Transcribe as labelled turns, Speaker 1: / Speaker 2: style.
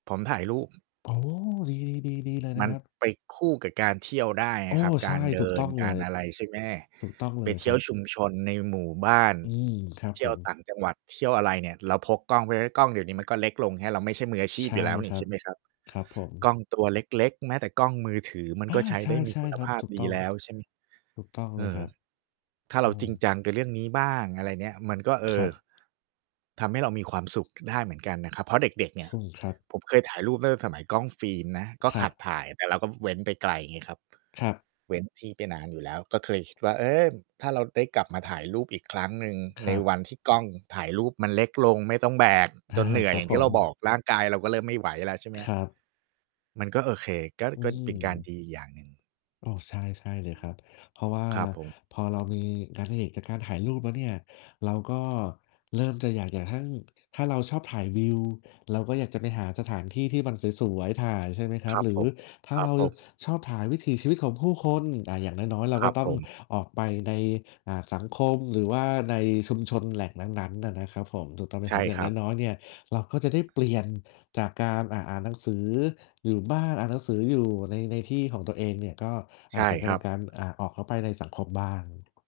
Speaker 1: ผมถ่ายรูป
Speaker 2: โอ้ ดี ๆ ๆ ดีเลย
Speaker 1: ม
Speaker 2: น
Speaker 1: ั
Speaker 2: ะ
Speaker 1: น
Speaker 2: ครับ
Speaker 1: ไปคู่กับการเที่ยวได้ไง
Speaker 2: โอ้
Speaker 1: ครับ
Speaker 2: ใ
Speaker 1: ก
Speaker 2: ช
Speaker 1: า
Speaker 2: ่
Speaker 1: รเด
Speaker 2: ถู
Speaker 1: ิ
Speaker 2: กต
Speaker 1: น
Speaker 2: ้อง
Speaker 1: ก
Speaker 2: เล
Speaker 1: าร
Speaker 2: ย
Speaker 1: อะไร ใช่ไหม
Speaker 2: ถูกต้องเ
Speaker 1: ไ
Speaker 2: ล
Speaker 1: ป
Speaker 2: ย
Speaker 1: เที
Speaker 2: ค
Speaker 1: ่
Speaker 2: ร
Speaker 1: ย
Speaker 2: ั
Speaker 1: ว
Speaker 2: บ
Speaker 1: ชุมชนในหมู่บ้าน
Speaker 2: อืม ครับ
Speaker 1: เที่
Speaker 2: ผ
Speaker 1: ยว
Speaker 2: ม
Speaker 1: ต่างจังหวัด เที่ยวอะไรเนี่ย เราพกกล้องไปแล้ว กล้องเดี๋ยวนี้มันก็เล็กลงแฮะ เราไม่ใช่มืออาชี
Speaker 2: ใ
Speaker 1: พ
Speaker 2: ช
Speaker 1: อ
Speaker 2: ่
Speaker 1: ยู่แล้วน
Speaker 2: ค
Speaker 1: ี่
Speaker 2: ร
Speaker 1: ใ
Speaker 2: ั
Speaker 1: ช่
Speaker 2: บ
Speaker 1: ไหมครับ
Speaker 2: ครับผ
Speaker 1: กล
Speaker 2: ม
Speaker 1: ้องตัวเล็ก ๆ แม้แต่กล้องมือถือ มัน
Speaker 2: อ
Speaker 1: ก็
Speaker 2: า
Speaker 1: ใช้
Speaker 2: ใช
Speaker 1: ได้ มีค
Speaker 2: ่
Speaker 1: ุณ
Speaker 2: ๆ คร
Speaker 1: ภ
Speaker 2: ับ
Speaker 1: าพ
Speaker 2: ถูก
Speaker 1: ดี
Speaker 2: ต้อง
Speaker 1: แล้ว ใช่ไหม
Speaker 2: ถูกต้องเล
Speaker 1: อื
Speaker 2: ย
Speaker 1: ม
Speaker 2: ครับ
Speaker 1: ถ้า
Speaker 2: โ
Speaker 1: เ
Speaker 2: อ
Speaker 1: ร
Speaker 2: ้
Speaker 1: าจริงจังกับเรื่องนี้บ้าง อะไรเนี่ย มันก็ เอ
Speaker 2: คร
Speaker 1: อ
Speaker 2: ับ
Speaker 1: ทำให้เรามีความสุขได้เหมือนกันนะครับ เพราะเด็ก ๆ เนี่
Speaker 2: อ
Speaker 1: ย
Speaker 2: ืม ครับ
Speaker 1: ผมเคยถ่ายรูปตั้งแต่สมัยกล้องฟิล์มนะ ก็
Speaker 2: คร
Speaker 1: ข
Speaker 2: ั
Speaker 1: ั
Speaker 2: บ
Speaker 1: ดถ่าย แต่เราก็ ฟ เว้นไปไกลไงครับ
Speaker 2: ครับ
Speaker 1: เว้นที่ไปนานอยู่แล้ว ก็เคยคิดว่า เออ ถ้าเราได้กลับมาถ่ายรูปอีกครั้งหนึ่ง
Speaker 2: ค
Speaker 1: ใน
Speaker 2: รับ
Speaker 1: วันที่กล้องถ่ายรูปมันเล็กลง ไม่ต้องแบก
Speaker 2: อ
Speaker 1: จ
Speaker 2: า
Speaker 1: นเหนื่อ
Speaker 2: ค
Speaker 1: ย
Speaker 2: รั
Speaker 1: อย
Speaker 2: บ
Speaker 1: ่างท
Speaker 2: ผ
Speaker 1: ี่เราบอ
Speaker 2: ม
Speaker 1: กร่างกาย เราก็เริ่มไม่ไหวแล้ว ใช่ไหม
Speaker 2: ค
Speaker 1: ครับ
Speaker 2: รับ
Speaker 1: มันก็โอเค ก็
Speaker 2: อื
Speaker 1: ก็เป็นการ
Speaker 2: ม
Speaker 1: ดีอย่างหนึ่ง
Speaker 2: โอ้ ใช่ ใช่เลยครับ เพราะว่า
Speaker 1: ครับผม
Speaker 2: พอเรามีงานอดิเรกจากการถ่ายรูปแล้วเนี่ย เราก็เริ่มจะอยากจะทั่ง ถ้าเราชอบถ่ายวิว เราก็อยากจะไปหาสถานที่ที่มันสวย ๆ ถ่าย ใช่ไหมครั
Speaker 1: ค
Speaker 2: บ
Speaker 1: รับ
Speaker 2: หรื
Speaker 1: ผ
Speaker 2: อ
Speaker 1: ม
Speaker 2: ถ้า
Speaker 1: ครั
Speaker 2: เร
Speaker 1: บ
Speaker 2: า
Speaker 1: ผม
Speaker 2: ชอบถ่ายวิถีชีวิตของผู้คน อา อย่างน้อย ๆ เรา
Speaker 1: คร
Speaker 2: ก
Speaker 1: ั
Speaker 2: ็
Speaker 1: บ
Speaker 2: ต้อ
Speaker 1: ผ
Speaker 2: ง
Speaker 1: ม
Speaker 2: ออกไปใน อ่า สังคม หรือว่าในชุมชนแหล่งนั้น ๆ น่ะนะครับผม ถูกต้องไหม
Speaker 1: ใช
Speaker 2: ค
Speaker 1: ่
Speaker 2: รับ อย่
Speaker 1: ค
Speaker 2: าง
Speaker 1: รับ
Speaker 2: น้อย ๆ เนี่ย เราก็จะได้เปลี่ยนจากการ อ่า อ่านหนังสืออยู่บ้าน อ่านหนังสืออยู่ใน ในที่ของตัวเองเนี่ย ก็อ
Speaker 1: ใช
Speaker 2: า
Speaker 1: ่
Speaker 2: จจะ ก
Speaker 1: ค
Speaker 2: าร
Speaker 1: รั
Speaker 2: ล
Speaker 1: บ
Speaker 2: การ อ่า ออกเข้าไปในสังคมบ้าง